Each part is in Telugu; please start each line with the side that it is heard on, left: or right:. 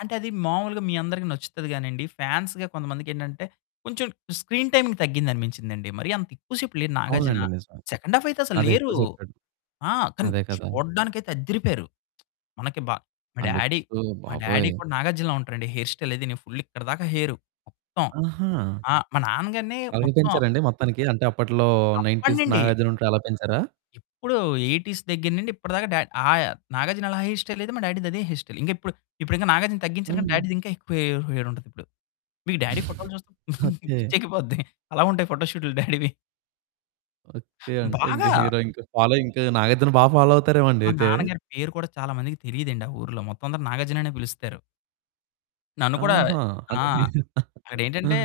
left: అంటే, అది మామూలుగా మీ అందరికి నచ్చుతది గానండి, ఫాన్స్‌గా కొంతమందికి ఏంటంటే, కొంచెం స్క్రీన్ టైమింగ్ తగ్గింది అనిపించిందండి. మరి అంత ఎక్కువ సేపు లేరు నాగార్జున.
right: అవునండి. నిజమే.
left: సెకండ్ హాఫ్ అయితే, అసలు
right: అదే
left: లేరు.
right: ఎక్కువ చెప్పాడు.
left: ఆ! కానీ
right: అదే కదా!
left: చూడడానికైతే అద్దిరిపోయారు. మనకి బా మా
right: ఆ!
left: డ్యాడీ
right: లుక్స్
left: మా డ్యాడీ
right: బాబోయ్!
left: కూడా నాగార్జునల ఉంటారండి. హెయిర్ స్టైల్ అదినీ. ఫుల్ ఇక్కడిదాకా హెయిరు మొత్తం.
right: ఆహా!
left: ఆ! మా నాన్న గారిని
right: అలాగే
left: మొత్తం
right: పెంచారండి మొత్తానికి? అంటే అప్పట్లో,
left: అప్పటి
right: 90స్
left: నుండి.
right: నాగార్జున ఉంటాడు అలా పెంచారా?
left: ఎప్పుడూ 80స్ దగ్గర నిండి, ఇప్పటి దాకా డా ఆయ నాగార్జున అలా హెయిర్ స్టైల్ అయితే, మా డ్యాడీ‌ది అదే హెయిర్ స్టైల్. ఇంకా ఇప్పుడు, ఇప్పుడింక నాగార్జున తగ్గించారు గాని,
right: హ్మ్.
left: డ్యాడీ‌ది ఇంకా ఎక్కువ హె హెయిరుంటది ఇప్పుడు. మీరు డ్యాడీ ఫోటోలు చూస్తే
right: ఓకే.
left: పిచ్చెక్కిపోద్ది. అలా ఉంటాయి ఫోటో షూట్లు డ్యాడీ‌వి.
right: ఓకే. అంటే ఇంక
left: బాగా.
right: హీరో ఇంక, ఫాలో ఇంక నాగార్జునని బాగా ఫాలో అవుతారేమో అండి
left: మా
right: అయితే.
left: నాన్న గారి పేరు కూడా, చాలా మందికి తెలియదండి ఆ ఊరులో. మొత్తం అందరు నాగార్జున అనే పిలుస్తారు. నన్ను కూడా
right: ఆహా!
left: ఆ!
right: అంటే హీరు
left: అక్కడేంటంటే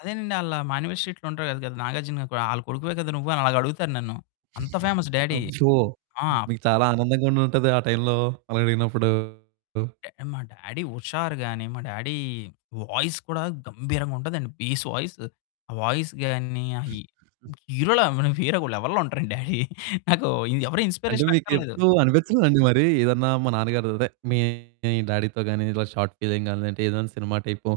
left: అదేనండి, "ఆళ్ళ మానివే స్ట్రీట్‌లో ఉంటారు కద, కదా! నాగార్జున కొ ఆళ్ళ కొడుకువే కదా నువ్వు." అని అలాగా అడుగుతారు నన్ను. అంత ఫేమస్ డ్యాడీ.
right: అబ్బో!
left: ఆ!
right: మీకు చాలా ఆనందంగా ఉండుంటదే ఆ టైమ్‌లో, అలా అడిగినప్పుడు.
left: డ్యా మా డ్యాడీ హుషారు గాని, మా డ్యాడీ వాయిస్ కూడా గంభీరంగా ఉంటాదండి. Base voice. ఆ వాయిస్ గాని, ఆ హి ఇంక హీరోలా మన వేరే ఓ లెవెల్‌లో ఉంటారండి డ్యాడీ. నాకు ఎవరో
right: అంటే
left: ఇన్స్‌‌స్పిరేషన్ అక్కర్లేదు.
right: మీకెప్పుడు అనిపిచ్చలేదండి? మరి, ఏదన్నా మా నాన్నగారు అదే మీ డ్యాడీ‌తో గాని, ఇలా షార్ట్‌ఫిల్మ్ గాని అంటే ఏదైనా సినిమా టైపో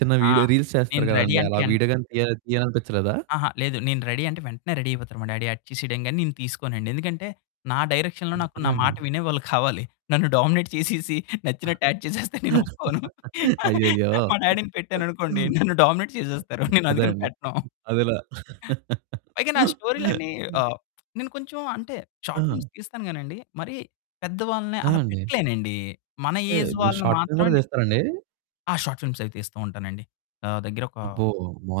right: చిన్న
left: ఆ!
right: వీడియో రీల్స్ చేస్తారు
left: నేను రెడీ
right: కదండీ!
left: అంటే
right: అలా
left: ఎన్
right: వీడియో గాని తీయ తీయాలనిపిచ్చలేదా?
left: అహా! లేదు. నేను రెడీ అంటే, వెంటనే రెడి అయిపోతారు మా డ్యాడీ. యాక్ట్ చేసేయ్యం గాని, నేను తీసుకోనండి. ఎందుకంటే, నా డైరెక్షన్‌లో
right: డీ
left: నాకు నా
right: నిజంగా
left: మాట
right: అండి
left: వినేవాళ్ళు కావాలి. నన్ను డామినేట్ చేసేసి, నచ్చినట్టు యాక్ట్ చేసేస్తే నేను ఒప్పుకోను.
right: అయ్యయ్యో!
left: మా డ్యాడీ‌ని పెట్టాననుకోండి, నన్ను డామినేట్ చేసేస్తారు నేను
right: అదే
left: అందుకని
right: అండి.
left: పెట్టాను.
right: అదేలా
left: పైగా నా స్టోరీలన్నీ ఆహ్, నేను కొంచెం అంటే షార్ట్
right: ఆ!
left: ఫిల్మ్స్ తీస్తాను గానండి, మరీ పెద్ద వాళ్ళని
right: ఆ!
left: అలా
right: అండి.
left: పెట్టలేనండి. మన
right: ఏహ్,
left: ఏజ్
right: మీరు
left: వాళ్ళని
right: షార్ట్ ఫిల్మ్
left: మాత్రమే
right: కూడా
left: నె
right: తీస్తారండి?
left: ఆ! షార్ట్ ఫిల్మ్స్ అవి తీస్తూ ఉంటానండి. నా దగ్గరొక
right: అబ్బో!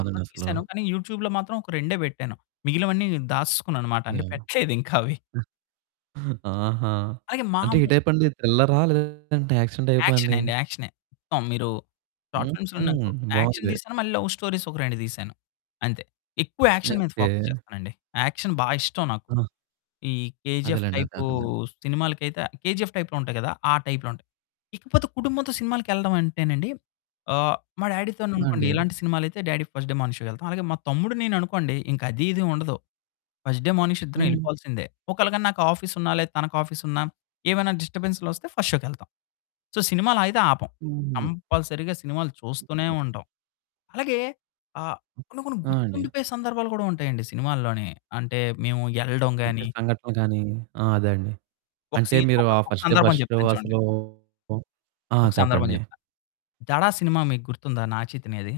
left: చాలా
right: అసలు.
left: తీసాను. కానీ, యూట్యూబ్‌లో మాత్రం ఒక రెండే పెట్టాను. మిగిలినవన్నీ నేను దాసుసుకున్నాను మాట. అంటే
right: యాహ్!
left: పెట్టలేదు ఇంకా అవి.
right: ఆహా!
left: అలాగే
right: అంటే
left: మాము
right: ఏ టైపండి? థ్రిల్లరా లేదంటే, యాక్షన్ టైపా అండి.
left: యాక్షనండి. యాక్షనే. మొత్తం మీరు షార్ట్
right: హుహు.
left: ఫిల్మ్స్‌లో నాకు యాక్షన్
right: బావుంది.
left: తీశాను, మళ్ళీ లవ్ స్టోరీస్ ఒక 2 తీశాను అంతే. ఎక్కువ
right: [unintelligible]
left: యాక్షన్ మీద ఫోకస్
right: ఓకే.
left: చేస్తానండి. యాక్షన్ బాగా ఇష్టం నాకు.
right: ఆ!
left: ఈ 'కేజీఎఫ్'
right: అదేలేండి. అదే
left: టైపు
right: అర్థంఅయ్యింది.
left: సినిమాలకైతే 'కేజీఎఫ్' టైప్‌లో ఉంటాయి కదా! ఆ టైప్‌లో ఉంటాయి. ఇకపోతే కుటుంబంతో సినిమాలకెళ్ళడం అంటేనండి, ఆహ్, మా
right: ఆ!
left: డ్యాడీ‌తోననుకోండి,
right: అండి.
left: ఇలాంటి సినిమాలయితే డ్యాడీ ఫస్ట్ డే మార్నిగ్ షో‌కెళ్తాం. అలాగే మా తమ్ముడు నేను అనుకోండి, ఇంకా అదీ ,ఇదీ ఉండదు. ఫస్ట్ డే మార్నిగ్ షో‌ ఇద్దరం
right: హ్మ్.
left: ఎళ్ళిపోవాల్సిందే. ఒకాళ గానీ నాకు ఆఫీసున్నా, లేదా తనకి ఆఫీసున్నా, ఏమైనా డిస్టర్బెన్స్‌‌లొస్తే ఫస్ట్ షో‌కెళ్తాం. సో, సినిమాలయితే ఆపం.
right: హుహు.
left: కంపల్సరీ‌గా సినిమాలు చూస్తూనే
right: ఓకే.
left: ఉంటాం. అలాగే ఆహ్,
right: హ్మ్.
left: కొన్ని, కొన్ని
right: ఆ! అండి.
left: గుర్తుండిపోయే సందర్భాలు కూడా ఉంటాయండి సినిమాల్లోనే. అంటే మేము ఎళ్ళడం
right: అంటే
left: గాని
right: సంఘటనలు గాని ఆ! అదేండి.
left: ఒక
right: అంటే
left: సీన్
right: మీరు,
left: ఒక
right: ఆ
left: ఒక
right: ఫస్ట్ డే,
left: సందర్భం
right: ఫస్ట్ షో
left: చెప్తాను చూడండి.
right: అసలూ ఆ!
left: ఒక సందర్భం
right: చెప్పండి.
left: చెప్తా. 'దడ' సినిమా మీకు గుర్తుందా? నాగ చైతన్యది.